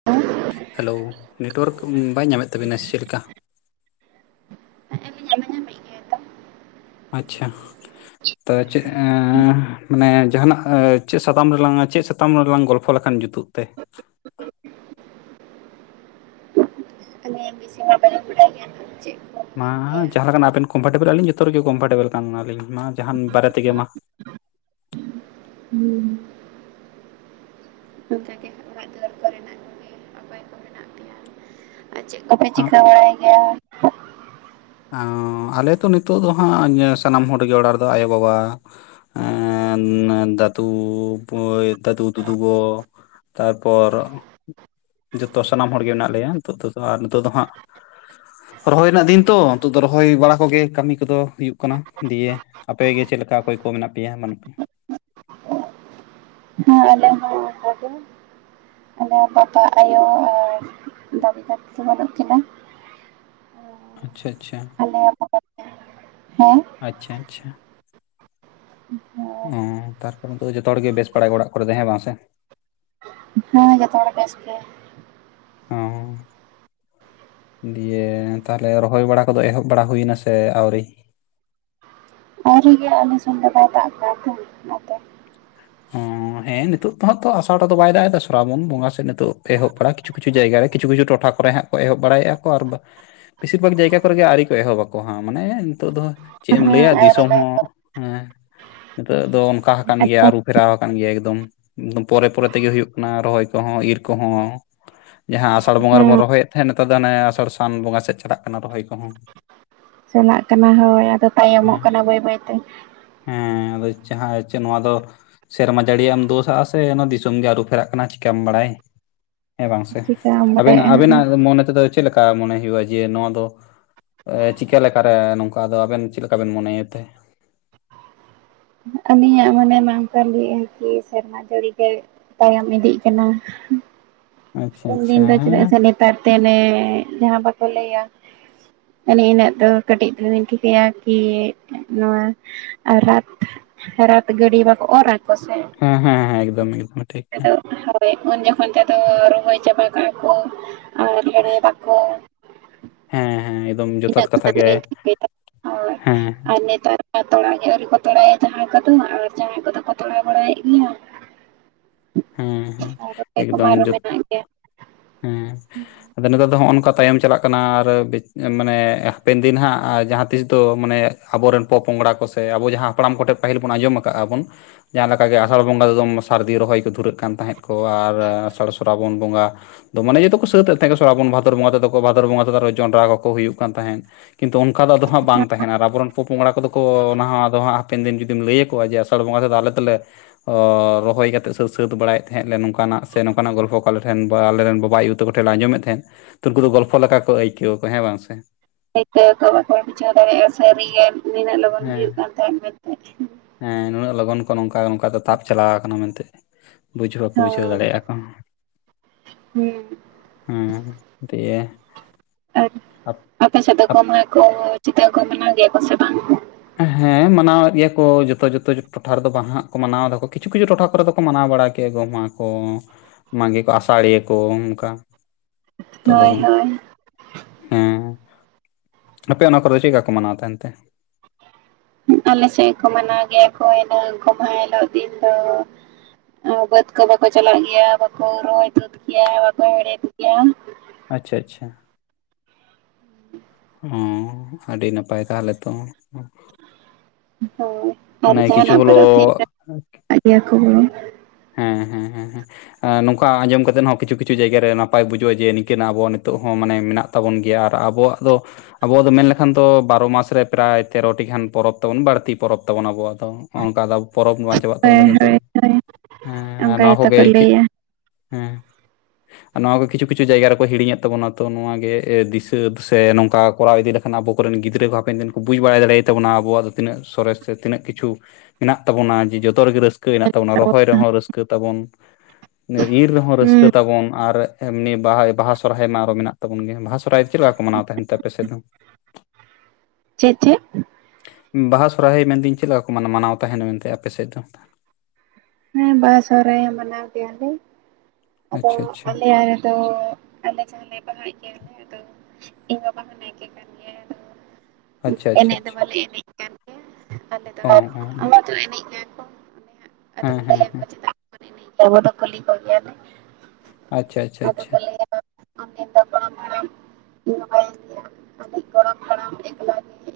[unintelligible] Hello network ᱵᱟᱭ ᱧᱟᱢᱮᱫ ᱛᱟᱵᱤᱱᱟ ᱥᱮ-ᱪᱮᱫ ᱞᱮᱠᱟ? ᱦᱮᱸ ᱟᱹᱞᱤᱧᱟᱜ ᱢᱟ ᱧᱟᱢᱮᱫ ᱜᱮᱭᱟᱭ ᱛᱚ᱾ ᱟᱪᱪᱷᱟ᱾ ᱛᱚ ᱪᱮᱫ ᱮᱸᱻ ᱢᱟᱱᱮ ᱡᱟᱦᱱᱟᱜ ᱪᱮᱫ ᱥᱟᱛᱟᱢ ᱨᱮᱞᱟᱝ ᱪᱮᱫ ᱥᱟᱛᱚᱢ ᱥᱟᱛᱟᱢ ᱨᱮᱞᱟᱝ ᱜᱚᱞᱯᱷᱚ ᱞᱮᱠᱷᱟᱱ ᱡᱩᱛᱩᱜ ᱛᱮ? ᱟᱞᱮ ᱵᱮᱥᱤ ᱦᱚᱸ ᱵᱟᱞᱮ ᱵᱟᱲᱟᱭ ᱜᱮᱭᱟ ᱛᱚ ᱪᱮᱫ ᱢᱟ ᱦᱟᱸᱜ ᱡᱟᱦᱟᱸ ᱞᱮᱠᱟᱱᱟᱜ ᱟᱵᱮᱱ ᱠᱚᱢᱯᱷᱚᱨᱴᱮᱵᱮᱞ ᱟᱹᱞᱤᱧ ᱡᱚᱛᱚ ᱨᱮᱜᱮ ᱠᱚᱢᱯᱷᱚᱨᱴᱮᱵᱮᱞ ᱠᱟᱱᱟᱞᱤᱧ ᱢᱟ ᱡᱟᱦᱟᱱ ᱵᱟᱨᱮ ᱛᱮᱜᱮ ᱢᱟ ᱦᱩᱸ ᱚᱱᱠᱟᱜᱮ ᱚᱲᱟᱜ ᱫᱩᱣᱟᱹᱨ ᱠᱚᱨᱮᱱᱟᱜ ᱠᱚᱜᱮ ᱚᱠᱚᱭ ᱠᱚ ᱢᱮᱱᱟᱜ ᱯᱮᱭᱟ ᱪᱮᱫ ᱠᱚᱯᱮ ᱟᱸ, ᱪᱤᱠᱟᱹ ᱵᱟᱲᱟᱭ ᱜᱮᱭᱟ? ᱟᱞᱮ ᱛᱚ ᱱᱤᱛᱚᱜ ᱫᱚ ᱦᱟᱸᱜ ᱥᱟᱱᱟᱢ ᱦᱚᱲᱜᱮ ᱚᱲᱟᱜ ᱨᱮᱫᱚ ᱟᱭᱳ-ᱵᱟᱵᱟ ᱮᱸᱻ ᱫᱟᱫᱩ [unintelligible] ᱫᱟᱫᱩ ᱫᱩᱫᱩ ᱜᱚ ᱛᱟᱨᱯᱚᱨ ᱡᱚᱛᱚ ᱥᱟᱱᱟᱢ ᱦᱚᱲᱜᱮ ᱢᱮᱱᱟᱜ ᱞᱮᱭᱟ ᱱᱤᱛᱚᱜ ᱛᱮᱫᱚ ᱦᱟᱸᱜ ᱟᱨ ᱱᱤᱛᱚᱜ ᱫᱚ ᱦᱟᱸᱜ ᱨᱚᱦᱚᱭ ᱨᱮᱱᱟᱜ ᱫᱤᱱ ᱛᱚ ᱱᱤᱛᱚᱜ ᱫᱚ ᱨᱚᱦᱚᱭ ᱵᱟᱲᱟ ᱠᱚᱜᱮ ᱠᱟᱹᱢᱤ ᱠᱚᱫᱚ ᱦᱩᱭᱩᱜ ᱠᱟᱱᱟ ᱫᱤᱭᱮ ᱟᱯᱮ ᱜᱮ ᱪᱮᱫ ᱞᱮᱠᱟ ᱚᱠᱚᱭ ᱠᱚ ᱢᱮᱱᱟᱜ ᱯᱮᱭᱟᱸ ᱵᱟᱹᱱᱩᱜ ᱯᱮᱭᱟᱸ? ᱟᱞᱮ ᱦᱚᱸ ᱫᱟᱫᱩ ᱟᱞᱮ ᱵᱟᱵᱟ ᱟᱭᱳ ᱟᱨ ᱫᱟᱵᱤ ᱫᱟ ᱵᱟᱹᱱᱩᱜ ᱠᱤᱱᱟ ᱟᱪᱪᱷᱟ ᱟᱪᱪᱷᱟ᱾ [unintelligible] ᱦᱮᱸ ᱟᱪᱪᱷᱟ ᱟᱪᱪᱷᱟ ᱚᱸ ᱛᱟᱨᱯᱚᱨᱮ ᱫᱚ ᱡᱚᱛᱚ ᱦᱚᱲ ᱜᱮ ᱵᱮᱥ ᱵᱟᱲᱟ ᱜᱮ ᱚᱲᱟᱜ ᱠᱚᱨᱮ ᱫᱚ ᱦᱮᱸ ᱵᱟᱝ ᱥᱮ ᱡᱚᱛᱚ ᱦᱚᱲ ᱵᱮᱥ ᱜᱮ ᱦᱚᱸ ᱫᱤᱭᱮ ᱛᱟᱦᱚᱞᱮ ᱨᱚᱦᱚᱭ ᱵᱟᱲᱟ ᱠᱚᱫᱚ ᱮᱦᱚᱵ ᱵᱟᱲᱟ ᱦᱩᱭᱱᱟ ᱥᱮ ᱟᱹᱣᱨᱤ? ᱟᱹᱣᱨᱤᱜᱮ ᱟᱞᱮ ᱥᱮᱱ ᱫᱚ ᱵᱟᱭ ᱫᱟᱜ ᱟᱠᱟᱫᱟ ᱛᱚ ᱚᱱᱟᱛᱮ᱾ ᱦᱚᱸ ᱦᱮᱸ ᱱᱤᱛᱳᱜ ᱫᱚᱦᱟᱸᱜ ᱛᱚ ᱟᱥᱟᱲ ᱨᱮ ᱫᱚ ᱵᱟᱭ ᱫᱟᱜ ᱮᱫᱟ ᱥᱨᱟᱵᱚᱱ ᱵᱚᱸᱜᱟ ᱥᱮᱫ ᱱᱤᱛᱚᱜ ᱮᱦᱚᱵ ᱵᱟᱲᱟ ᱠᱤᱪᱷᱩ ᱠᱤᱪᱷᱩ ᱡᱟᱭᱜᱟ ᱨᱮ ᱠᱤᱪᱷᱩ ᱠᱤᱪᱷᱩ ᱴᱚᱴᱷᱟ ᱠᱚᱨᱮ ᱦᱟᱸᱜ ᱮᱦᱚᱵ ᱵᱟᱲᱟᱭᱮᱫᱼᱟ ᱠᱚ ᱟᱨ ᱫᱚ ᱵᱮᱥᱤᱨ ᱵᱷᱟᱜᱽ ᱡᱟᱭᱜᱟ ᱠᱚᱨᱮᱜᱮ ᱟᱹᱣᱨᱤ ᱠᱚ ᱮᱦᱚᱵᱼᱟ ᱠᱚ ᱦᱟᱸᱜ ᱢᱟᱱᱮ ᱱᱤᱛᱚᱜ ᱫᱚ ᱪᱮᱫ ᱮᱢ ᱞᱟᱹᱭᱼᱟ ᱫᱤᱥᱚᱢ ᱦᱚᱸ ᱦᱮᱸ ᱱᱤᱛᱚᱜ ᱫᱚ ᱚᱱᱠᱟ ᱦᱟᱠᱟᱱ ᱜᱮᱭᱟ ᱟᱫᱚ ᱟᱨᱩᱯᱼᱼ ᱯᱷᱮᱨᱟᱣ ᱟᱠᱟᱱ ᱜᱮᱭᱟ ᱮᱠᱫᱚᱢ ᱯᱚᱨᱮ ᱯᱚᱨᱮ ᱛᱮᱜᱮ ᱦᱩᱭᱩᱜ ᱠᱟᱱᱟ ᱨᱚᱦᱚᱭ ᱠᱚ ᱦᱚᱸ ᱤᱨ ᱠᱚ ᱦᱚᱸ᱾ ᱡᱟᱦᱟᱸ ᱟᱥᱟᱲ ᱵᱚᱸᱜᱟ ᱨᱮᱵᱚᱱ ᱦᱮᱸ ᱨᱚᱦᱚᱭᱮᱫ ᱛᱮᱦᱮᱸᱫ ᱱᱮᱛᱟᱨ ᱫᱚ ᱚᱱᱮ ᱟᱥᱟᱲ ᱥᱟᱱ ᱵᱚᱸᱜᱟ ᱥᱮᱫ ᱪᱟᱞᱟᱜ ᱠᱟᱱᱟ ᱨᱚᱦᱚᱭ ᱠᱚ ᱦᱚᱸ᱾ ᱪᱟᱞᱟᱜ ᱠᱟᱱᱟ ᱦᱚᱭ ᱟᱫᱚ ᱛᱟᱭᱚᱢᱚᱜ ᱦᱮᱸ ᱠᱟᱱᱟ ᱵᱟᱹᱭ ᱵᱟᱹᱭ ᱛᱮ᱾ ᱦᱮᱸ ᱟᱫᱚ ᱡᱟᱦᱟᱸ ᱪᱮᱫ ᱱᱚᱣᱟ ᱫᱚ ᱥᱮᱨᱢᱟ ᱡᱟᱹᱲᱤᱭᱟᱜ ᱮᱢ ᱫᱳᱥ-ᱟᱜ ᱥᱮ ᱚᱱᱟ ᱫᱤᱥᱚᱢ ᱜᱮ ᱟᱹᱨᱩ ᱯᱷᱮᱨᱟᱜ ᱠᱟᱱᱟ ᱪᱤᱠᱟᱢ ᱵᱟᱲᱟᱭ? ᱦᱮᱸ ᱵᱟᱝ ᱥᱮ ᱪᱤᱠᱟᱢ ᱟᱵᱮᱱᱟᱜ ᱵᱟᱰᱟᱭᱮᱜᱼᱟ ᱟᱵᱮᱱᱟᱜ ᱢᱚᱱᱮ ᱛᱮᱫᱚ ᱪᱮᱫ ᱞᱮᱠᱟ ᱢᱚᱱᱮ ᱦᱩᱭᱩᱜᱼᱟ ᱡᱮ ᱱᱚᱣᱟ ᱫᱚ ᱮᱸ ᱪᱤᱠᱟᱹ ᱞᱮᱠᱟ ᱨᱮ ᱱᱚᱝᱠᱟ ᱟᱫᱚ ᱟᱵᱮᱱ ᱪᱮᱫ ᱞᱮᱠᱟ ᱵᱮᱱ ᱢᱚᱱᱮᱭᱮᱫ ᱛᱮ? ᱟᱞᱤᱧᱼᱟ ᱢᱚᱱᱮ ᱢᱟ ᱚᱱᱠᱟ ᱞᱟᱹᱭᱮᱫ ᱟᱨᱠᱤ ᱥᱮᱨᱢᱟ ᱡᱟᱲᱤ ᱜᱮ ᱛᱟᱭᱚᱢ ᱤᱫᱤᱜ ᱠᱟᱱᱟ᱾ ᱟᱪᱪᱷᱟ ᱩᱱ ᱟᱪᱪᱷᱟ ᱫᱤᱱ ᱫᱚ ᱦᱮᱸ ᱪᱮᱫᱟᱜ ᱥᱮ ᱱᱮᱛᱟᱨ ᱛᱮ ᱞᱮ ᱡᱟᱦᱟᱸ ᱵᱟᱠᱚ ᱞᱟᱹᱭᱼᱟ ᱮᱱᱮ ᱤᱱᱟᱹᱜ ᱫᱚ ᱠᱟᱹᱴᱤᱡ ᱫᱚᱧ ᱴᱷᱤᱠᱟᱹᱭᱟ ᱠᱤ ᱱᱚᱣᱟ ᱟᱨ ᱨᱟᱹᱛᱷ ᱨᱟᱹᱛᱷ ᱜᱟᱰᱤ ᱵᱟᱠᱚ ᱚᱨᱼᱟ? ᱞᱟᱥᱮᱜ ᱦᱮᱸ ᱦᱮᱸ ᱦᱮᱸ ᱮᱠᱫᱚᱢ ᱮᱠᱫᱚᱢ ᱴᱷᱤᱠ [unintelligible] ᱦᱳ ᱩᱱ ᱡᱚᱠᱷᱚᱱ ᱛᱮᱫᱚ ᱨᱚᱦᱚᱭ ᱪᱟᱵᱟ ᱠᱟᱣᱟ ᱠᱚ ᱟᱨ ᱦᱮᱲᱮ ᱵᱟᱠᱚ ᱦᱮᱸ ᱦᱮᱸ ᱮᱠᱫᱚᱢ᱾ ᱡᱚᱛᱷᱟᱛ ᱤᱱᱟᱹᱜ [inaudible] ᱠᱟᱛᱷᱟ ᱜᱮ ᱴᱷᱤᱠᱟᱹᱭ ᱫᱟ ᱦᱚᱸᱭ ᱦᱮᱸ ᱟᱨ ᱱᱮᱛᱟᱨᱼᱼ ᱛᱚᱲᱟᱭ ᱜᱮ ᱟᱹᱣᱨᱤ ᱠᱚ ᱛᱚᱲᱟᱭᱟ ᱡᱟᱦᱟᱸᱭ ᱠᱚ ᱫᱚ ᱟᱨ ᱡᱟᱦᱟᱸᱭ ᱠᱚ ᱫᱚ ᱠᱚ ᱛᱚᱲᱟᱣ ᱵᱟᱲᱟᱭᱮᱫ ᱜᱤᱭᱟ᱾ ᱦᱮᱸ ᱦᱮᱸ ᱨᱚᱦᱚᱭ ᱠᱚᱢᱟ ᱮᱠᱫᱚᱢ ᱟᱨᱚ ᱡᱚᱛᱼᱼ ᱢᱮᱱᱟᱜ ᱜᱮᱭᱟ ᱟᱫᱚ ᱱᱮᱛᱟᱨ ᱫᱚ ᱦᱚᱸᱜ-ᱚ ᱱᱚᱝᱠᱟ ᱛᱟᱭᱚᱢ ᱪᱟᱞᱟᱜ ᱠᱟᱱᱟ ᱟᱨ ᱵᱤᱡ ᱢᱟᱱᱮ ᱦᱟᱯᱮᱱ ᱫᱤᱱ ᱦᱟᱸᱜ ᱟ ᱡᱟᱦᱟᱸ ᱛᱤᱥ ᱫᱚ ᱢᱟᱱᱮᱼᱼ ᱟᱵᱚ ᱨᱮᱱ ᱯᱚᱼᱯᱚᱝᱜᱽᱲᱟ ᱠᱚ ᱥᱮ ᱟᱵᱚ ᱡᱟᱦᱟᱸ ᱦᱟᱯᱲᱟᱢ ᱠᱚᱴᱷᱮᱱ ᱯᱟᱹᱦᱤᱞ ᱵᱚᱱ ᱟᱸᱡᱚᱢ ᱟᱠᱟᱜ-ᱟ ᱵᱚᱱᱼᱼ ᱡᱟᱦᱟᱸ ᱞᱮᱠᱟ ᱜᱮ ᱟᱥᱟᱲ ᱵᱚᱸᱜᱟ ᱫᱚᱢ ᱥᱟᱨᱫᱤ ᱨᱚᱦᱚᱭᱼᱼ ᱫᱷᱩᱨᱟᱹᱜ ᱠᱟᱱ ᱛᱟᱦᱮᱸᱫ ᱠᱚ ᱟᱨ ᱟᱥᱟᱲ ᱥᱚᱨᱟᱵᱚᱱ ᱵᱚᱸᱜᱟᱼᱼ ᱫᱚ ᱢᱟᱱᱮ ᱡᱚᱛᱚ ᱠᱚ ᱥᱟᱹᱛᱮ ᱛᱟᱦᱮᱸᱜ ᱥᱚᱨᱟᱵᱚᱱ ᱵᱷᱟᱫᱚᱨ ᱵᱚᱸᱜᱟ ᱛᱮᱫᱚ ᱠᱚ ᱵᱷᱟᱫᱚᱨ ᱵᱚᱸᱜᱟ ᱛᱮᱫᱚ ᱟᱨᱚ ᱡᱚᱱᱰᱨᱟ ᱠᱚᱠᱚ ᱦᱩᱭᱩᱜ ᱠᱟᱱ ᱛᱟᱦᱮᱸᱫᱼᱼ ᱠᱤᱱᱛᱩ ᱚᱱᱠᱟ ᱫᱚ ᱟᱫᱚ ᱦᱟᱸᱜ ᱵᱟᱝ ᱛᱟᱦᱮᱱᱟ ᱟᱨ ᱟᱵᱚ ᱨᱮᱱ ᱯᱚᱼᱯᱚᱜᱽᱝᱲᱟ ᱠᱚᱫᱚ ᱠᱚ ᱚᱱᱟ ᱦᱚᱸ ᱟᱫᱚ ᱦᱟᱸᱜ ᱦᱟᱯᱮᱱ ᱫᱤᱱ ᱡᱩᱫᱤᱢ ᱞᱟᱹᱭ ᱭᱟᱠᱚᱣᱟ ᱡᱮᱼᱼ ᱟᱲ ᱵᱚᱸᱜᱟ ᱛᱮ ᱫᱚ ᱟᱞᱮ ᱛᱚᱞᱮ ᱚ ᱨᱚᱦᱚᱭ ᱠᱟᱼᱼ [unintelligible] ᱮ ᱥᱟᱹᱛ ᱥᱟᱹᱛ ᱵᱟᱲᱟᱭᱮᱫ ᱛᱮᱦᱮᱸᱜ ᱞᱮ ᱱᱚᱝᱠᱟ ᱱᱟᱜ ᱥᱮ ᱱᱚᱝᱠᱟ ᱱᱟᱜ ᱜᱚᱞᱯᱚ ᱠᱚ ᱟᱞᱮ ᱴᱮᱱ ᱵᱟ ᱟᱞᱮ ᱨᱮᱱ ᱜᱚ ᱵᱟᱵᱟ ᱟᱹᱭᱩ ᱛᱟᱠᱚ ᱴᱷᱮᱱ ᱞᱮ ᱟᱸᱡᱚᱢᱮᱫ ᱛᱮᱦᱮᱸᱫᱼᱼ ᱛᱚ ᱩᱱᱠᱩ ᱫᱚ ᱜᱚᱞᱯᱷᱚ ᱞᱮᱠᱟ ᱠᱚ ᱟᱹᱭᱠᱟᱹᱣᱟ ᱠᱚ ᱦᱮᱸ ᱵᱟᱝ ᱥᱮᱼᱼ ᱤᱛᱟᱹ ᱠᱚ ᱵᱟᱠᱚ ᱵᱩᱡᱷᱟᱹᱣ ᱫᱟᱲᱮᱭᱟᱜ-ᱟ [unintelligible] ᱥᱟᱹᱨᱤ ᱜᱮ ᱱᱤᱱᱟᱹᱜ ᱞᱚᱜᱚᱱ ᱦᱮᱸ ᱦᱩᱭᱩᱜ ᱠᱟᱱ ᱛᱟᱦᱮᱸᱫ ᱢᱮᱱᱛᱮ᱾ ᱦᱮᱸ ᱱᱩᱱᱟᱹᱜ ᱞᱚᱜᱚᱱ ᱠᱚ ᱱᱚᱝᱠᱟ ᱱᱚᱝᱠᱟ ᱛᱮ ᱛᱟᱯ ᱪᱟᱞᱟᱣ ᱠᱟᱱᱟ ᱢᱮᱱᱛᱮᱜ᱾ ᱵᱩᱡᱽ ᱦᱚᱸ ᱵᱟᱠᱚ ᱵᱩᱡᱷᱟᱹᱣ ᱫᱟᱲᱮᱭᱟᱜ-ᱟ ᱠᱚ, ᱦᱩᱸ ᱦᱚᱸ ᱛᱤᱭᱮ᱾ ᱟᱨ ᱟᱯᱮ ᱥᱮᱫ ᱫᱚ ᱠᱚ ᱟᱯ ᱢᱟᱜ ᱠᱚ ᱪᱤᱠᱟ ᱠᱚ ᱢᱟᱱᱟᱣ ᱜᱮᱭᱟ ᱠᱚ ᱥᱮ ᱵᱟᱝ? ᱦᱮᱸ ᱢᱟᱱᱟᱣᱮᱫ ᱜᱮᱭᱟ ᱠᱚ ᱡᱚᱛᱚ ᱡᱚᱛᱚ ᱡᱚ ᱴᱚᱴᱷᱟ ᱨᱮᱫᱚ ᱵᱟ ᱦᱟᱸᱜ ᱠᱚ ᱢᱟᱱᱟᱣ ᱫᱟ ᱠᱚ ᱠᱤᱪᱷᱩ ᱠᱤᱪᱷᱩ ᱴᱚᱴᱷᱟ ᱠᱚ ᱨᱮ ᱫᱚᱼᱼ ᱠᱚ ᱢᱟᱱᱟᱣ ᱵᱟᱲᱟ ᱠᱮᱜ-ᱟ ᱜᱚᱢᱦᱟ ᱠᱚ ᱢᱟᱜᱮ ᱠᱚ ᱟᱥᱟᱲᱤᱭᱟᱹ ᱠᱚ ᱚᱱᱠᱟ᱾ ᱛᱚᱜ ᱫᱚ ᱦᱳᱭ ᱵᱟᱝ᱾ ᱦᱳᱭ ᱦᱮᱸ [unintelligible] ᱟᱯᱮ ᱚᱱᱟ ᱠᱚᱨᱮ ᱫᱚ ᱪᱮᱜᱠᱟ ᱠᱚ ᱢᱟᱱᱟᱣ ᱛᱟᱦᱮᱱ ᱛᱮ? ᱦᱩᱸ ᱟᱞᱮ ᱥᱮᱜ ᱠᱚ ᱢᱟᱱᱟᱣ ᱜᱮᱭᱟ ᱠᱚ ᱤᱱᱟᱹ ᱜᱚᱢᱦᱟ ᱦᱮᱞᱳᱜ ᱫᱤᱱ ᱫᱚ᱾ ᱚ ᱵᱟᱹᱛ ᱠᱚ ᱫᱚ ᱠᱚ ᱪᱟᱞᱟᱜ ᱜᱮᱭᱟ ᱵᱟᱠᱚ ᱨᱚᱦᱚᱭ ᱛᱩᱫᱽ ᱜᱮᱭᱟ ᱵᱟᱠᱚ ᱦᱮᱲᱦᱮᱫᱽ ᱜᱮᱭᱟ᱾ ᱟᱪᱪᱷᱟ ᱟᱪᱷᱟ᱾ ᱚᱸ ᱟᱹᱰᱤ ᱱᱟᱯᱟᱭ ᱛᱟᱦᱚᱞᱮ ᱛᱚ᱾ ᱦᱚᱭ ᱟᱨ ᱢᱟᱱᱮ ᱡᱟᱦᱟᱸ ᱠᱤᱪᱷᱩ ᱱᱟᱜ ᱦᱚᱞᱳ ᱯᱚᱨᱚᱵᱽ ᱛᱤ [inaudible] ᱫᱮᱭᱟ ᱠᱚ᱾ ᱦᱮᱸ ᱦᱮᱸ ᱦᱮᱸ ᱦᱮᱸ᱾ ᱟᱸ ᱱᱚᱝᱠᱟ ᱟᱸᱡᱚᱢ ᱠᱟᱛᱮᱜ ᱦᱚᱸ ᱠᱤᱪᱷᱩ ᱠᱤᱪᱷᱩ ᱡᱟᱭᱜᱟ ᱨᱮ ᱱᱟᱯᱟᱭ ᱵᱩᱡᱩᱜ-ᱟ ᱡᱮ ᱱᱤᱝᱠᱟᱹ ᱱᱟᱜ ᱟᱵᱚ ᱱᱤᱛᱚᱜ ᱦᱚᱸ ᱢᱟᱱᱮ‌ ᱢᱮᱱᱟᱜᱼᱼ ᱛᱟᱵᱚᱱ ᱜᱮᱭᱟ ᱟᱨ ᱟᱵᱚᱣᱟᱜ ᱫᱚᱼᱼ ᱟᱵᱚ ᱫᱚ ᱢᱮᱱ ᱞᱮᱠᱷᱟᱱ ᱫᱚ ᱵᱟᱨᱚ ᱢᱟᱥ ᱨᱮ ᱯᱨᱟᱭ ᱛᱮᱨᱚ ᱴᱤ ‌ᱜᱟᱱ ᱯᱚᱨᱚᱵᱽ ᱛᱟᱵᱚᱱ ᱵᱟᱲᱛᱤ ᱯᱚᱨᱚᱵᱽ᱾ ᱛᱟᱵᱚᱱ ᱟᱵᱚᱣᱟᱜ ᱫᱚ ᱚᱝᱠᱟ ᱛᱟᱵᱽ ᱯᱚᱨᱚᱵᱽ ᱵᱟᱧᱪᱼᱼ ᱪᱟᱵᱟᱜ ᱛᱟᱵᱚᱱᱟ ᱦᱳᱭ ᱠᱤᱱᱛᱩ, ᱦᱳᱭ ᱦᱳᱭ ᱦᱮᱸ ᱟᱨ ᱚᱱᱠᱟ ᱱᱚᱣᱟ ᱠᱚ ᱜᱮᱛᱚ ᱜᱮ ᱮᱼᱼᱠᱤ ᱞᱟᱹᱭᱟ ᱱᱚᱣᱟ ᱜᱮ ᱠᱤᱪᱷᱩ ᱠᱤᱪᱷᱩ ᱡᱟᱭᱜᱟ ᱨᱮᱠᱚ ᱦᱤᱲᱤᱧᱮᱫ ᱛᱟᱵᱚᱱᱟ ᱛᱚ ᱱᱚᱣᱟ ᱜᱮ ᱮ ᱫᱤᱥᱟᱹ ᱵᱚ ᱥᱮ ᱱᱚᱝᱠᱟ ᱠᱚᱨᱟᱣ ᱤᱫᱤ ᱞᱮᱼᱼ ᱱᱟ ᱟᱵᱚ ᱨᱮᱱ ᱜᱤᱫᱽᱨᱟᱹ ᱠᱚ ᱦᱟᱯᱮᱱ ᱵᱩᱡᱽ ᱵᱟᱲᱟᱭ ᱫᱟᱲᱮᱭᱟ ᱛᱟᱵᱚᱱᱟ ᱟᱵᱚᱣᱟᱜ ᱫᱚ ᱛᱤᱱᱟᱹᱜ ᱥᱚᱨᱮᱥ ᱥᱮᱼᱼ ᱛᱤᱱᱟᱹᱜ ᱠᱤᱪᱷᱩ ᱢᱮᱱᱟᱜ ᱛᱟᱵᱚᱱᱟ ᱡᱮ ᱡᱚᱛᱚ ᱨᱮᱜᱮ ᱨᱟᱹᱥᱠᱟᱹ ᱦᱮ ᱛᱟᱵᱚᱱᱟ ᱨᱚᱦᱚᱭ ᱨᱮᱦᱚᱸ ᱨᱟᱹᱥᱠᱟᱹ ᱛᱟᱵᱚᱱ ᱤᱨ ᱨᱮᱦᱚᱸ ᱨᱟᱹᱥᱠᱟᱹ ᱦᱩᱸ ᱛᱟᱵᱚᱱ ᱟᱨ ᱮᱢᱱᱤ ᱵᱟᱦᱟ ᱵᱟᱦᱟ ᱥᱚᱨᱦᱟᱭ ᱢᱟ ᱟᱨᱚ ᱢᱮᱱᱟᱜ ᱛᱟᱵᱚᱱ ᱜᱮᱭᱟ ᱵᱟᱦᱟ ᱥᱚᱨᱚᱦᱚᱨᱟᱭ ᱨᱮ ᱪᱮᱫ ᱞᱮᱠᱟ ᱠᱚ ᱢᱟᱱᱟᱣ ᱛᱟᱦᱮᱱ ᱛᱮ ᱟᱯᱮ ᱥᱮᱫ ᱫᱚ [unintelligible] ᱪᱮᱫ ᱪᱮᱫ ᱵᱟᱦᱟ ᱥᱚᱦᱚᱨᱟᱭ ᱢᱮᱱ ᱫᱟᱹᱧ ᱪᱮᱫ ᱞᱮᱠᱟ ᱠᱚ ᱢᱟᱱᱟ ᱢᱟᱱᱟᱣ ᱛᱟᱦᱮᱱᱟ ᱢᱮᱱᱛᱮ ᱟᱯᱮ ᱥᱮᱫ ᱫᱚ? ᱦᱮᱸ ᱵᱟᱦᱟ ᱥᱚᱦᱨᱟᱭ ᱢᱟᱱᱟᱣ ᱜᱮᱭᱟ ᱞᱮ ᱟᱫᱚ ᱟᱪᱪᱷᱟ ᱟᱪᱪᱷᱟ ᱟᱞᱮᱭᱟᱜ ᱨᱮᱫᱚᱼᱼ ᱟᱞᱮ ᱡᱟᱦᱟᱸ ᱞᱮ ᱵᱟᱦᱟ ᱜᱮᱭᱟ ᱞᱮ ᱟᱫᱚ ᱤᱧ ᱵᱟᱵᱟ ᱦᱚᱸ ᱱᱟᱭᱠᱮ ᱠᱟᱱ ᱜᱮᱭᱟ ᱟᱫᱚᱼᱼ ᱩᱸ ᱟᱪᱪᱷᱟ ᱟᱪᱪᱷᱟ ᱮᱱᱮᱡ ᱫᱚ ᱟᱪᱪᱷᱟ ᱵᱟᱞᱮ ᱮᱱᱮᱡ ᱠᱟᱱ ᱜᱮᱭᱟ ᱟᱞᱮ ᱫᱚ ᱚ ᱚ ᱚᱱᱟ ᱫᱚ ᱮᱱᱮᱡ ᱜᱮᱭᱟ ᱠᱚ᱾ ᱟᱫᱚ ᱦᱮᱸ ᱦᱮᱸ ᱞᱟᱹᱭᱟᱠᱚ ᱦᱮᱸ᱾ ᱪᱮᱫᱟᱜ ᱵᱟᱵᱚᱱ ᱮᱱᱮᱡ ᱟᱵᱚ ᱫᱚ ᱠᱩᱞᱤ ᱠᱚ ᱜᱮᱭᱟ ᱞᱮ᱾ ᱟᱪᱪᱷᱟ ᱟᱪᱷᱟ ᱟᱫᱚ ᱟᱪᱷᱟ᱾ ᱩᱱᱫᱤᱱ ᱫᱚ ᱜᱚᱲᱚᱢ ᱦᱟᱲᱟᱢ ᱢᱳᱵᱟᱭᱤᱞ ᱨᱮᱭᱟᱜ ᱟᱹᱰᱤ ᱜᱚᱲᱚᱢ ᱦᱟᱲᱟᱢ ᱮᱠᱞᱟ ᱜᱮ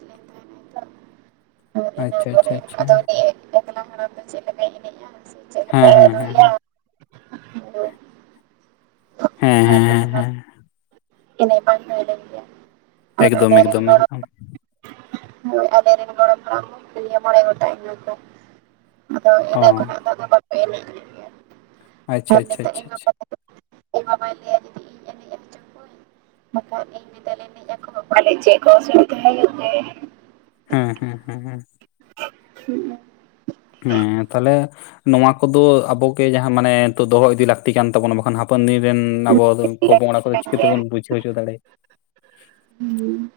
ᱦᱮᱡ ᱞᱮᱱ ᱛᱟᱦᱮᱱᱟᱭ ᱛᱚ ᱟᱨ ᱤᱱᱟᱹ ᱟᱪᱪᱷᱟ ᱯᱚᱨᱮ ᱟᱪᱷᱟ ᱟᱪᱷᱟ᱾ ᱟᱫᱚ ᱩᱱᱤ ᱮᱠᱞᱟ ᱦᱟᱲᱟᱢ ᱫᱚ ᱪᱮᱫ ᱞᱮᱠᱟᱭ ᱮᱱᱮᱡ-ᱟ ᱥᱮ ᱪᱮᱜ? ᱦᱮᱸ ᱦᱮᱸ ᱦᱮᱸ ᱦᱮ᱾ ᱦᱚᱸ ᱛᱚ ᱦᱚᱱᱟᱨ ᱤᱱᱟᱹ [inaudible] ᱦᱩᱭ ᱞᱮᱱ ᱜᱮᱭᱟ᱾ ᱟᱨ ᱮᱠᱫᱚᱢ ᱟᱞᱮ ‌ᱨᱮᱱ ᱮᱠᱫᱚᱢ ᱜᱚᱲᱚᱢ [inaudible] ᱮᱠᱫᱚᱢ [inaudible] ᱟᱫᱚ ᱚ ᱤᱱᱟᱹ ᱠᱷᱚᱱᱟᱜ ᱫᱚᱫᱚ ᱵᱟᱠᱚ ᱮᱱᱮᱡᱭᱟ ᱟᱪᱪᱷᱟ ᱟᱪᱪᱷᱟ ᱟᱪᱪᱷᱟ [unintelligible] ᱦᱮᱸ ᱦᱮᱸ ᱦᱮᱸ ᱦᱮᱸ [inaudible] ᱦᱮᱸ ᱛᱟᱦᱚᱞᱮ ᱱᱚᱣᱟ ᱠᱚᱫᱚ ᱟᱵᱚᱜᱮ ᱡᱟᱦᱟᱸ ᱢᱟᱱᱮ ᱱᱤᱛᱚᱜ ᱫᱚᱦᱚ ᱤᱫᱤ ᱞᱟᱹᱠᱛᱤ ᱠᱟᱱ ᱛᱟᱵᱚᱱᱟ ᱵᱟᱠᱷᱟᱱ ᱦᱟᱯᱮᱱ ᱫᱤᱱ ᱨᱮᱱ ᱟᱵᱚ ᱫᱚ ᱞᱟᱹᱠᱛᱤ ᱯᱚᱯᱚᱝᱲᱟ ᱠᱚᱫᱚ ᱠᱟᱱ ᱪᱤᱠᱟᱹ ᱜᱮᱭᱟ ᱛᱮᱵᱚᱱ ᱵᱩᱡᱷᱟᱹᱣ ᱦᱚᱪᱚ ᱫᱟᱲᱮᱭᱟᱜᱼᱟ ᱦᱩᱸ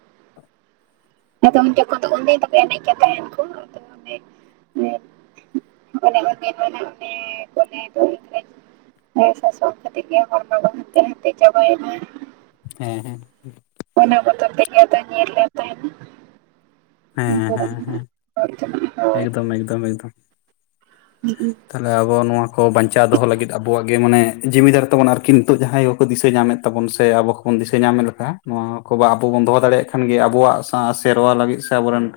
[inaudible] [inaudible] [inaudible] ᱦᱮᱸ ᱦᱮᱸ ᱚᱱᱟ ᱵᱚᱫᱚᱞ ᱛᱮᱜᱮ ᱫᱚ ᱧᱮᱞ ᱞᱮ ᱛᱟᱦᱮᱱᱟ ᱦᱮᱸ ᱦᱮᱸ ᱦᱮᱸ [inaudible] ᱮᱠᱫᱚᱢ ᱮᱠᱫᱚᱢ ᱦᱩᱸ ᱛᱟᱦᱚᱞᱮ ᱟᱵᱚ ᱱᱚᱣᱟ ᱠᱚ ᱵᱟᱧᱪᱟᱣ ᱫᱚᱦᱚ ᱞᱟᱹᱜᱤᱫ ᱟᱵᱚᱣᱟᱜ ᱜᱮ ᱢᱟᱱᱮ ᱡᱤᱢᱤᱫᱟᱨ ᱛᱟᱵᱚᱱᱟ ᱟᱨᱠᱤ ᱱᱤᱛᱚᱜ ᱡᱟᱦᱟᱸᱭ ᱠᱚᱠᱚ ᱫᱤᱥᱟᱹ ᱧᱟᱢᱮᱫ ᱛᱟᱵᱚ ᱥᱮ ᱟᱵᱚ ᱠᱚᱵᱚᱱ ᱫᱤᱥᱟᱹ ᱧᱟᱢᱮᱫ ᱞᱮᱠᱟ ᱱᱚᱣᱟ ᱠᱚ ᱟᱵᱚ ᱵᱚᱱ ᱫᱚᱦᱚ ᱫᱟᱲᱮᱭᱟᱜ ᱠᱷᱟᱱ ᱜᱮ ᱟᱵᱚᱣᱟᱜ ᱥᱮᱨᱣᱟ ᱞᱟᱹᱜᱤᱫ ᱥᱮ ᱟᱵᱚᱨᱮᱱ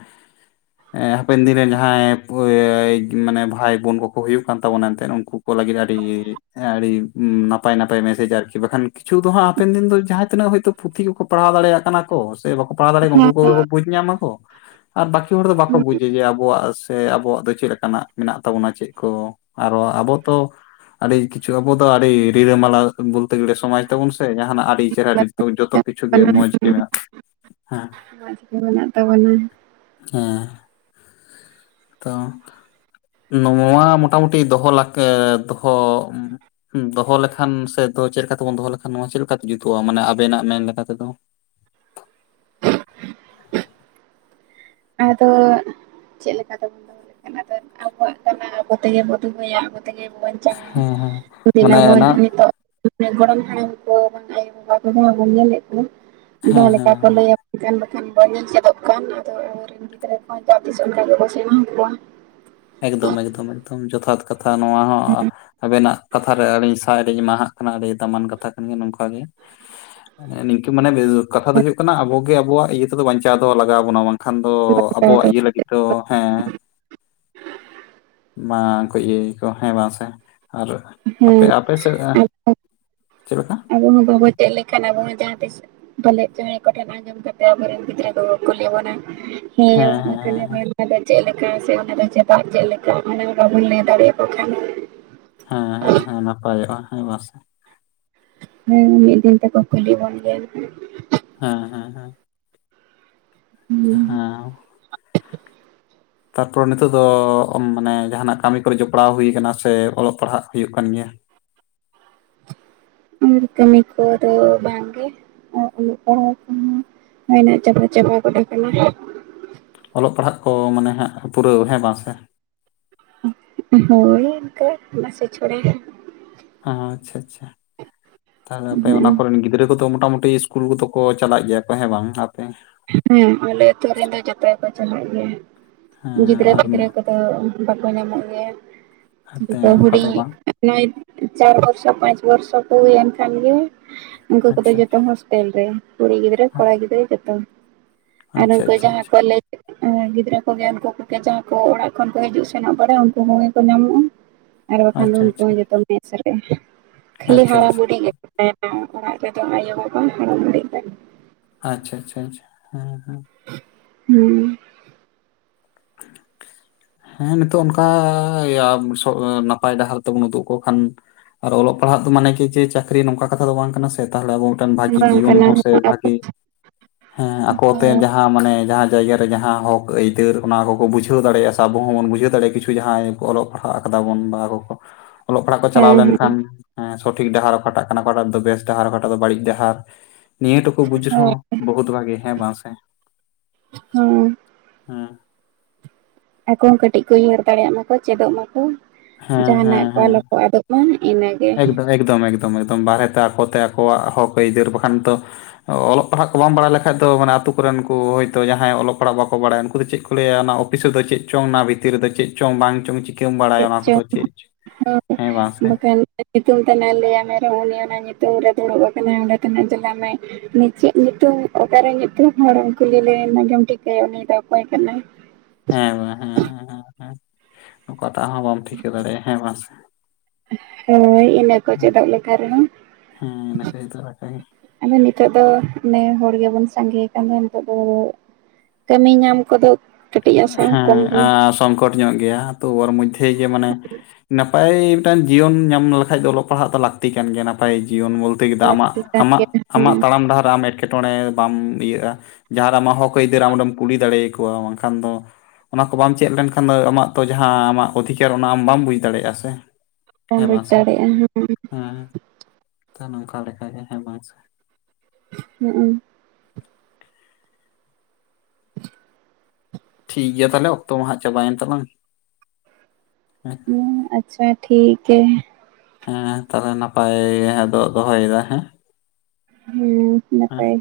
ᱦᱟᱯᱮᱱ ᱫᱤᱱ ᱨᱮᱱ ᱡᱟᱦᱟᱸᱭ ᱢᱟᱱᱮ ᱵᱷᱟᱭ ᱵᱳᱱ ᱠᱚᱠᱚ ᱦᱩᱭᱩᱜ ᱠᱟᱱ ᱛᱟᱵᱚᱱᱟ ᱮᱱᱛᱮᱜ ᱩᱱᱠᱩ ᱠᱚ ᱞᱟᱹᱜᱤᱫ ᱟᱹᱰᱤ ᱟᱹᱰᱤ ᱱᱟᱯᱟᱭ ᱱᱟᱯᱟᱭ ᱢᱮᱥᱮᱡᱽ ᱟᱨᱠᱤ ᱵᱟᱠᱷᱟᱱ ᱠᱤᱪᱷᱩ ᱫᱚ ᱦᱟᱸᱜ ᱦᱟᱯᱮᱱ ᱫᱤᱱ ᱫᱚ ᱡᱟᱦᱟᱸ ᱛᱤᱱᱟᱹᱜ ᱦᱚᱭᱛᱳ ᱯᱩᱛᱷᱤ ᱠᱚᱠᱚ ᱯᱟᱲᱦᱟᱣ ᱫᱟᱲᱮᱭᱟᱜ ᱠᱟᱱᱟ ᱠᱚ ᱥᱮ ᱵᱟᱠᱚ ᱯᱟᱲᱦᱟᱣ ᱫᱟᱲᱮᱭᱟᱜᱼᱟ ᱩᱱᱠᱩ ᱠᱚᱜᱮ ᱠᱚ ᱵᱩᱡᱽ ᱧᱟᱢᱟ ᱠᱚ ᱟᱨ ᱵᱟᱹᱠᱤ ᱦᱚᱲ ᱫᱚ ᱵᱟᱠᱚ ᱵᱩᱡᱟ ᱡᱮ ᱟᱵᱚᱣᱟᱜ ᱥᱮ ᱟᱵᱚᱣᱟᱜ ᱫᱚ ᱪᱮᱫ ᱞᱮᱠᱟᱱᱟᱜ ᱢᱮᱱᱟᱜ ᱛᱟᱵᱚᱱᱟ ᱪᱮᱫ ᱠᱚ ᱟᱨᱚ ᱟᱵᱚ ᱛᱚ ᱟᱹᱰᱤ ᱠᱤᱪᱷᱩ ᱟᱵᱚ ᱫᱚ ᱟᱹᱰᱤ ᱨᱤᱨᱤᱞᱟᱹᱢᱟᱞᱟ ᱵᱚᱞᱛᱮ ᱜᱮᱞᱮ ᱥᱚᱢᱟᱡᱽ ᱛᱟᱵᱚᱱ ᱥᱮ ᱡᱟᱦᱟᱱᱟᱜ ᱟᱹᱰᱤ ᱪᱮᱦᱨᱟ ᱛᱚ ᱡᱚᱛᱚ ᱠᱤᱪᱷᱩ ᱜᱮ ᱨᱮ ᱢᱚᱸᱡᱽ ᱜᱮ ᱢᱮᱱᱟᱜ ᱦᱮᱸ [unintelligible] ᱢᱮᱱᱟᱜ ᱛᱟᱵᱚᱱᱟ ᱦᱮᱸ ᱛᱚ ᱱᱚᱣᱟ ᱢᱚᱴᱟᱢᱩᱴᱤ ᱫᱚᱦᱚ ᱞᱟᱠ ᱫᱚᱦᱚ ᱦᱸ ᱫᱚᱦᱚ ᱞᱮᱠᱷᱟᱱ ᱥᱮ ᱪᱮᱫ ᱛᱮᱵᱚᱱ ᱫᱚᱦᱚ ᱞᱮᱠᱷᱟᱱ ᱱᱚᱣᱟ ᱪᱮᱫ ᱞᱮᱠᱟᱛᱮ ᱡᱩᱛᱩᱜᱼᱟ ᱢᱟᱱᱮ ᱟᱵᱮᱱᱟᱜ ᱢᱮᱱ ᱞᱮᱠᱟᱛᱮᱫᱚ ᱟᱫᱚ ᱪᱮᱫ ᱞᱮᱠᱟ ᱞᱮᱠᱟᱛᱮ ᱵᱚᱱ [inaudible] ᱟᱵᱚ ᱛᱮᱜᱮ ᱵᱚ ᱫᱚᱦᱚᱭᱟ ᱟᱵᱚᱛᱜᱮ ᱵᱚ ᱵᱟᱧᱪᱟᱣ-ᱟ ᱦᱮᱸ ᱦᱮᱸ ᱫᱤᱞᱟ ᱢᱟᱱᱮ ᱵᱚᱱ ᱚᱱᱟ ᱱᱤᱛᱚᱜ ᱜᱚᱲᱟᱱ ᱦᱟᱲᱟᱢ ᱠᱚ ᱟᱭᱳᱼᱵᱟᱵᱟ ᱠᱚ ᱡᱟᱦᱟᱸ ᱵᱚᱱ ᱧᱮᱞᱮᱫ ᱠᱚᱣᱟ ᱦᱮᱸ ᱡᱟᱦᱟᱸ ᱦᱮᱸ ᱞᱮᱠᱟ ᱦᱮᱸ ᱠᱚ ᱞᱟᱹᱭᱟ ᱮᱠᱷᱟᱱ ᱵᱟᱠᱷᱟᱱ ᱵᱟᱧ ᱧᱮᱞ ᱪᱮᱫᱚᱜ ᱠᱟᱱ ᱟᱫᱚ ᱟᱵᱚᱨᱮᱱ ᱜᱤᱫᱽᱨᱟᱹ ᱠᱚ ᱫᱤᱥᱚᱢ ᱨᱮᱜᱠᱚ ᱥᱮᱬᱟᱦᱟ ᱠᱚᱣᱟ ᱮᱠᱫᱚᱢᱠᱫᱚᱢ ᱡᱚᱛᱷᱟᱛ ᱠᱟᱛᱷᱟ ᱱᱚᱣᱟ ᱦᱚᱸ ᱟᱵᱮᱱᱟᱜ ᱠᱟᱛᱷᱟ ᱨᱮ ᱟᱹᱞᱤᱧ ᱥᱟᱭ ᱟᱹᱰᱤ ᱮᱢᱟᱦᱟᱜ ᱠᱟᱱᱟ ᱟᱹᱰᱤ ᱫᱟᱢᱟᱱ ᱠᱟᱛᱷᱟ ᱠᱟᱱ ᱜᱮᱭᱟ ᱱᱚᱝᱠᱟ ᱜᱮ ᱢᱟᱱᱮ ᱱᱤᱝᱠᱟᱹ ᱢᱟᱱᱮ ᱠᱟᱛᱷᱟ ᱫᱚ ᱦᱩᱭᱩᱜ ᱠᱟᱱᱟ ᱟᱵᱚᱜᱮ ᱟᱵᱚᱣᱟᱜ ᱤᱭᱟᱹ ᱛᱮᱫᱚ ᱵᱟᱧᱪᱟᱣ ᱫᱚᱦᱚ ᱞᱟᱜᱟᱣ ᱵᱚᱱᱟ ᱵᱟᱝ ᱠᱷᱟᱱ ᱫᱚ ᱟᱵᱚᱣᱟᱜ ᱤᱭᱟᱹ ᱞᱟᱹᱜᱤᱫ ᱫᱚ ᱦᱮᱸ ᱵᱟᱝᱠᱚ ᱤᱭᱟᱹᱠᱚ ᱦᱮᱸ ᱵᱟᱝ ᱥᱮ ᱟᱨ ᱟᱯᱮ ᱦᱮᱸ ᱟᱯᱮᱥᱮᱫ ᱟᱫᱚ ᱪᱮᱫ ᱞᱮᱠᱟ ᱟᱵᱚ ᱦᱚᱸ ᱵᱟᱵᱚ ᱪᱮᱫ ᱞᱮᱠᱷᱟᱱ ᱟᱵᱚ ᱦᱚᱸ ᱡᱟᱦᱟᱸ ᱛᱤᱥ ᱵᱟᱦᱚᱞᱮ ᱡ ᱠᱚᱴᱷᱟ ᱱᱟᱸᱡᱚᱢ ᱠᱟ ᱠᱟᱛᱮ ᱟᱵᱚᱨ [unintelligible] ᱜᱤᱫᱽᱨᱟᱹ ᱠᱚ ᱠᱚᱞᱤ ᱟᱵᱚᱱᱟ ᱦᱮᱸ ᱢᱟᱱᱮ ᱚᱱᱟ ᱫᱚ ᱪᱮᱫ ᱞᱮᱠᱟ ᱥᱮ ᱚᱱᱟ ᱫᱚ ᱪᱮᱫᱟᱜ ᱪᱮᱫ ᱞᱮᱠᱟ ᱢᱟᱱ ᱵᱟᱵᱚᱱ ᱞᱟᱹᱭ ᱫᱟᱲᱮᱭᱟᱠᱚ ᱠᱷᱟᱱ ᱦᱮᱸ ᱦᱮᱸ ᱦᱮᱸ ᱱᱟᱯᱟᱭᱚᱜᱼᱟ ᱦᱮᱸ ᱵᱟ ᱥᱮ ᱦᱮᱸ ᱢᱤᱫ ᱫᱤᱱ ᱫᱮᱠᱚ ᱠᱩᱞᱤ ᱵᱚᱱ ᱜᱮᱭᱟ ᱱᱟᱦᱟᱜ ᱦᱮᱸ ᱦᱮᱸ ᱦᱮᱸ ᱦᱩᱸ ᱦᱮᱸ ᱛᱟᱨᱯᱚᱨᱮ ᱱᱤᱛᱚᱜ ᱫᱚ ᱢᱟᱱᱮ ᱡᱟᱦᱟᱱᱟᱜ ᱠᱟᱹᱢᱤ ᱠᱚᱨᱮ ᱡᱚᱯᱲᱟᱣ ᱦᱩᱭᱩ ᱠᱟᱱᱟ ᱥᱮ ᱚᱞᱚᱜ ᱯᱟᱲᱦᱟᱜ ᱦᱩᱭᱩᱜ ᱠᱟᱱ ᱜᱮᱭᱟ ᱠᱟᱹᱢᱤ ᱠᱚ ᱟᱫᱚ ᱵᱟᱝ ᱜᱮ ᱟᱨ ᱚᱞᱚᱜ ᱯᱟᱲᱦᱟᱣ ᱠᱚᱦᱚᱸ ᱦᱩᱭ ᱪᱟᱵᱟ ᱪᱟᱵᱟ ᱜᱚᱫ ᱠᱟᱱᱟ ᱚᱞᱚᱜ ᱯᱟᱲᱦᱟᱜ ᱠᱚ ᱢᱟᱱᱮ ᱦᱟᱸᱜ ᱯᱩᱨᱟᱹᱣ ᱦᱮᱸ ᱵᱟᱝ ᱥᱮ ᱦᱳᱭ ᱮᱱᱛᱮ ᱱᱟᱥᱮ ᱪᱚᱲᱮ ᱦᱮᱸ ᱟᱪᱪᱷᱟ ᱟᱪᱪᱷᱟ ᱛᱟᱨᱯᱚᱨᱮ ᱚᱱᱟ ᱠᱚᱨᱮᱱ ᱜᱤᱫᱽᱨᱟᱹ ᱠᱚᱫᱚ ᱢᱚᱴᱟᱢᱩᱴᱤ ᱥᱞᱩᱞ ᱠᱚᱫᱚ ᱠᱚ ᱪᱟᱞᱟᱜ ᱜᱮᱭᱟ ᱠᱚ ᱦᱮᱸ ᱵᱟᱝ ᱟᱯᱮ ᱦᱮᱸ ᱟᱞᱮ ᱟᱹᱛᱩ ᱨᱮᱱ ᱫᱚ ᱡᱚᱛᱚ ᱜᱮᱠᱚ ᱪᱟᱞᱟᱜ ᱜᱮᱭᱟ ᱦᱮᱸ ᱜᱤᱫᱽᱨᱟᱹ ᱟᱨ ᱯᱤᱫᱽᱨᱟᱹ ᱠᱚ ᱛᱚ ᱵᱟᱠᱚ ᱧᱟᱢᱚᱜ ᱜᱮᱭᱟ ᱦᱟᱱᱛᱮ ᱡᱚᱛᱚ ᱚᱱᱠᱟ ᱫᱚ ᱦᱩᱹᱰᱤᱧ ᱵᱟᱝ ᱱᱚᱭ ᱪᱟᱨ ᱵᱚᱨᱥᱚ ᱯᱟᱸᱪ ᱵᱚᱨᱥᱚ ᱠᱚ ᱦᱩᱭᱮᱱ ᱠᱷᱟᱱ ᱜᱮ ᱩᱱᱠᱩ ᱠᱚᱫᱚ ᱟᱪᱪᱷᱟ ᱡᱚᱛᱚ ᱦᱳᱥᱴᱮᱞ ᱨᱮ ᱠᱩᱲᱤ ᱜᱤᱫᱽᱨᱟᱹ ᱠᱚᱲᱟ ᱜᱤᱫᱽᱨᱟᱹ ᱡᱚᱛᱚ ᱟᱨ ᱟᱪᱪᱷᱟ ᱩᱱᱠᱩ ᱟᱪᱪᱷᱟ ᱡᱟᱦᱟᱸ ᱟᱪᱪᱷᱟ ᱠᱚ ᱞᱟᱭᱠᱮᱜ ᱟᱨ ᱜᱤᱫᱽᱨᱟᱹ ᱠᱚᱜᱮ ᱩᱱᱠᱩ ᱠᱚᱜᱮ ᱡᱟᱦᱟᱸᱭ ᱠᱚ ᱚᱲᱟᱜ ᱠᱷᱚᱱ ᱠᱚ ᱦᱤᱡᱩᱜ ᱥᱮᱱᱚᱜ ᱵᱟᱲᱟᱭ ᱩᱱᱠᱩ ᱠᱚᱜᱮ ᱠᱚ ᱧᱟᱢᱚᱜᱼᱟ ᱟᱨ ᱵᱟᱠᱷᱟᱱ ᱫᱚ ᱟᱪᱪᱷᱟ ᱩᱱᱠᱩ ᱟᱪᱪᱷᱟ ᱦᱚᱸ ᱡᱚᱛᱚ ᱢᱮᱥ ᱠᱷᱟᱹᱞᱤ ᱟᱪᱪᱷᱟ ᱦᱟᱨᱟ ᱵᱩᱰᱦᱤ ᱜᱮ ᱚᱲᱟᱜ ᱨᱮᱫᱚ [unintelligible] ᱟᱭᱳᱼᱵᱟᱵᱟ ᱦᱟᱲᱟᱢ ᱵᱩᱰᱦᱤ ᱠᱚ ᱟᱪᱪᱷᱟ ᱟᱪᱪᱷᱟ ᱟᱪᱪᱷᱟ ᱦᱮᱸ ᱦᱮᱸ ᱦᱩᱸ ᱦᱮᱸ ᱱᱤᱛᱚᱜ ᱚᱱᱠᱟ ᱱᱟᱯᱟᱭ ᱰᱟᱦᱟᱨ ᱛᱮᱵᱚᱱ ᱩᱫᱩᱜᱽ ᱟᱠᱚ ᱠᱷᱟᱱ ᱟᱨ ᱚᱞᱚᱜ ᱯᱟᱲᱦᱟᱜ ᱫᱚ ᱢᱟᱱᱮ ᱠᱮ ᱡᱮ ᱪᱟᱹᱠᱨᱤ ᱱᱚᱝᱠᱟ ᱠᱟᱛᱷᱟ ᱫᱚ ᱵᱟᱝ ᱠᱟᱱᱟ ᱥᱮ ᱛᱟᱦᱚᱞᱮ ᱟᱵᱚᱴᱮᱱ ᱵᱷᱟᱹᱜᱤ ᱵᱟᱝ ᱡᱤᱣᱚᱱ ᱠᱟᱱᱟ ᱥᱮ ᱟᱵᱚ ᱵᱷᱟᱹᱜᱤ ᱦᱮᱸ ᱟᱠᱚ ᱡᱚᱛᱚ ᱡᱟᱦᱟᱸ ᱢᱟᱱᱮ ᱡᱟᱦᱟᱸ ᱡᱟᱭᱜᱟ ᱨᱮ ᱡᱟᱦᱟᱸ ᱦᱚᱸᱠ ᱟᱹᱭᱫᱟᱹᱨ ᱚᱱᱟ ᱠᱚᱠᱚ ᱵᱩᱡᱷᱟᱹᱣ ᱫᱟᱲᱮᱭᱟᱜᱼᱟ ᱟᱵᱚ ᱦᱚᱸ ᱵᱚᱱ ᱵᱩᱡᱷᱟᱹᱣ ᱫᱟᱲᱮᱭᱟᱜᱼᱟ ᱠᱤᱪᱷᱩ ᱡᱟᱦᱟᱸᱭ ᱠᱚ ᱚᱞᱚᱜ ᱯᱟᱲᱦᱟᱜ ᱟᱠᱟᱫᱟ ᱵᱚᱱ ᱵᱟᱦᱟ ᱠᱚ ᱠᱚ ᱚᱞᱚᱜ ᱯᱟᱲᱦᱟᱜ ᱠᱚ ᱪᱟᱞᱟᱣ ᱦᱮᱸ ᱞᱮᱱᱠᱷᱟᱱ ᱦᱮᱸ ᱦᱮᱸ ᱥᱚᱴᱷᱤᱠ ᱰᱟᱦᱟᱨ ᱚᱠᱟᱴᱟᱜ ᱠᱟᱱᱟ ᱚᱠᱟᱴᱟᱜ ᱫᱚ ᱵᱮᱥ ᱰᱟᱦᱟᱨ ᱚᱠᱟᱴᱟᱜ ᱫᱚ ᱵᱟᱹᱲᱤᱡ ᱰᱟᱦᱟᱨ ᱱᱤᱭᱟᱹ ᱴᱩᱠᱩ ᱵᱩᱡ ᱨᱮᱦᱚᱸ ᱦᱳᱭ ᱵᱚᱦᱩᱛ ᱵᱷᱟᱜᱮ ᱦᱮᱸ ᱵᱟᱝ ᱥᱮ ᱦᱩᱸ ᱦᱮᱸ ᱟᱠᱚ ᱦᱚᱸ ᱠᱟᱹᱴᱤᱡ ᱠᱚ ᱩᱭᱦᱟᱹᱨ ᱫᱟᱲᱮᱭᱟᱜ ᱢᱟᱠᱚ ᱪᱮᱫᱚᱜ ᱢᱟᱠᱚ ᱦᱮᱸ ᱡᱟᱦᱟᱱᱟᱜ ᱦᱮᱸ ᱠᱚ ᱦᱮᱸ ᱟᱞᱚ ᱠᱚ ᱟᱫᱚᱜ ᱤᱱᱟᱜᱮ ᱮᱠᱫᱚᱢ ᱮᱠᱫᱚᱢ ᱮᱠᱫᱚᱢ ᱮᱠᱫᱚᱢ ᱵᱟᱨᱦᱮᱛᱮ ᱟᱠᱚᱛᱮ ᱟᱠᱚᱣᱟᱜ ᱦᱚᱸᱠ ᱟᱹᱭᱫᱟᱹᱨ ᱵᱟᱠᱷᱟᱱ ᱛᱚ ᱚᱞᱚᱜ ᱯᱟᱲᱦᱟᱜ ᱠᱚ ᱵᱟᱢ ᱵᱟᱲᱟᱭ ᱞᱮᱠᱷᱟᱡ ᱫᱚ ᱟᱛᱩ ᱠᱚᱨᱮᱱ ᱠᱚ ᱦᱳᱭᱛᱳ ᱡᱟᱦᱟᱸᱭ ᱚᱞᱚᱜ ᱯᱟᱲᱦᱟᱜ ᱵᱟᱠᱚ ᱵᱟᱰᱟᱭ ᱩᱱᱠᱩ ᱫᱚ ᱪᱮ ᱠᱚ ᱞᱟᱹᱭᱟ ᱚᱱᱟ ᱚᱯᱷᱤᱥ ᱨᱮᱫᱚ ᱪᱮᱫ ᱪᱚᱝ ᱚᱱᱟ ᱵᱷᱤᱛᱤᱨ ᱨᱮᱫᱚ ᱪᱮᱫ ᱪᱚᱝ ᱵᱟᱝ ᱪᱚᱝ ᱪᱤᱠᱟᱹᱢ ᱵᱟᱲᱟᱭᱟ ᱪᱮᱫ ᱚᱱᱟ ᱠᱚᱫᱚ ᱪᱚᱝ ᱪᱮᱫ ᱪᱚ ᱦᱚᱸ ᱦᱮᱸ ᱵᱟᱝ ᱥᱮ ᱵᱟᱠᱷᱟᱱ ᱧᱩᱛᱩᱢ ᱛᱮᱱᱟᱜ ᱞᱟᱹᱭ-ᱟᱜ ᱢᱮ ᱨᱮᱦᱚᱸ᱾ ᱩᱱᱤ ᱚᱱᱟ ᱧᱩᱛᱩᱢ ᱨᱮ ᱫᱩᱲᱩᱵ ᱟᱠᱟᱱᱟᱭ ᱚᱸᱰᱮ ᱛᱮᱱᱟᱜ ᱪᱟᱞᱟᱟᱜ ᱢᱮ᱾ ᱪᱮᱫ ᱧᱩᱛᱩᱢ, ᱚᱠᱟᱨᱮ ᱧᱩᱛᱩᱢ ᱦᱚᱲ ᱠᱩᱞᱤ ᱞᱮᱢ ᱨᱮ ᱟᱸᱡᱚᱢ ᱴᱷᱤᱠᱟᱹᱭᱟ᱾ ᱩᱱᱤ ᱫᱚ ᱚᱠᱚᱭ ᱠᱟᱱᱟᱭ? ᱦᱮᱸ ᱵᱟᱝ ᱦᱮᱸ ᱦᱮᱸ ᱚᱠᱟᱴᱟᱜ ᱦᱚᱸ ᱵᱟᱢ ᱴᱷᱤᱠᱟᱹ ᱫᱟᱲᱮᱭᱟᱜᱼᱟ ᱦᱮᱸ ᱵᱟᱝ ᱥᱮ? ᱦᱳᱭ ᱤᱱᱟᱹ ᱠᱚ ᱪᱮᱫᱟᱜ ᱞᱮᱠᱟ ᱨᱮᱦᱚᱸ ᱦᱮᱸ ᱤᱱᱟᱹ ᱠᱷᱟᱹᱛᱤᱨ ᱫᱚ ᱚᱱᱠᱟᱜᱮ ᱟᱫᱚ ᱱᱤᱛᱚᱜ ᱫᱚ ᱚᱱᱮ ᱦᱚᱲ ᱜᱮᱵᱚᱱ ᱥᱟᱸᱜᱮᱭ ᱠᱟᱱᱟᱱ ᱫᱚ ᱱᱤᱛᱚᱜ ᱫᱚ ᱠᱟᱹᱢᱤ ᱧᱟᱢ ᱠᱚᱫᱚ ᱠᱟᱹᱴᱤᱡ ᱟᱥᱟ ᱦᱚᱸ ᱠᱚᱢ ᱦᱮᱸ ᱜᱮ ᱥᱚᱝᱠᱚᱴ ᱧᱚᱜ ᱜᱮᱭᱟ ᱛᱚ ᱚᱨ ᱢᱚᱫᱽᱫᱷᱮ ᱜᱮ ᱢᱟᱱᱮ ᱱᱟᱯᱟᱭ ᱢᱤᱫᱴᱟᱝ ᱡᱤᱭᱚᱱ ᱧᱟᱢ ᱞᱮᱠᱷᱟᱱᱡ ᱫᱚ ᱚᱞᱚᱜ ᱯᱟᱲᱦᱟᱜ ᱫᱚ ᱞᱟᱹᱠᱛᱤ ᱠᱟᱱ ᱜᱮᱭᱟ ᱱᱟᱯᱟᱭ ᱡᱤᱭᱚᱱ ᱵᱚᱞᱛᱮ [inaudible] ᱠᱮᱫᱟ ᱟᱢᱟᱜ ᱞᱟᱹᱠᱛᱤ ᱠᱟᱱ ᱟᱢᱟᱜ ᱜᱮᱭᱟ ᱦᱮᱸ ᱟᱢᱟᱜ ᱛᱟᱲᱟᱢ ᱰᱟᱦᱟᱨ ᱟᱢ ᱮᱴᱠᱮᱴᱚᱬᱮ ᱵᱟᱢ ᱤᱭᱟᱹᱜᱼᱟ ᱡᱟᱦᱟᱸ ᱨᱮ ᱟᱢᱟᱜ ᱦᱚᱸᱠ ᱟᱭᱫᱟᱹᱨ ᱟᱢᱨᱮᱢ ᱠᱩᱞᱤ ᱫᱟᱲᱮᱭᱟᱠᱚᱣᱟ ᱵᱟᱝᱠᱷᱟᱱ ᱫᱚ ᱚᱱᱟ ᱠᱚ ᱵᱟᱢ ᱪᱮᱫ ᱞᱮᱱᱠᱷᱟᱱ ᱫᱚ ᱟᱢᱟᱜ ᱛᱚ ᱡᱟᱦᱟᱸ ᱟᱢᱟᱜ ᱚᱫᱷᱤᱠᱟᱨ ᱚᱱᱟ ᱟᱢ ᱵᱟᱢ ᱵᱩᱡᱽ ᱫᱟᱲᱮᱭᱟᱜᱼᱟ ᱥᱮ ᱵᱟᱢ ᱦᱮᱸ ᱵᱩᱡᱽ ᱵᱟᱝ ᱥᱮ ᱫᱟᱲᱮᱭᱟᱜᱼᱟ ᱦᱮᱸ ᱱᱟᱝᱠᱟ ᱞᱮᱠᱷᱟᱡ ᱦᱮᱸ ᱵᱟᱝ ᱥᱮ ᱦᱩᱸ ᱴᱷᱤᱠ ᱜᱮᱭᱟ ᱛᱟᱦᱚᱞᱮ, ᱚᱠᱛᱚ ᱢᱟ ᱦᱟᱸᱜ ᱪᱟᱵᱟᱭᱮᱱ ᱛᱟᱞᱟᱝ᱾ ᱦᱩᱸ, ᱟᱪᱪᱷᱟ ᱴᱷᱤᱠ ᱠᱮ᱾ ᱦᱮᱸ, ᱛᱟᱦᱮ ᱱᱟᱯᱟᱭ ᱜᱮ ᱟᱫ ᱫᱚᱦᱚᱭᱮᱫᱟ ᱦᱮᱸ᱾ ᱦᱮᱸ ᱦᱮᱸ ᱱᱟᱯᱟᱭ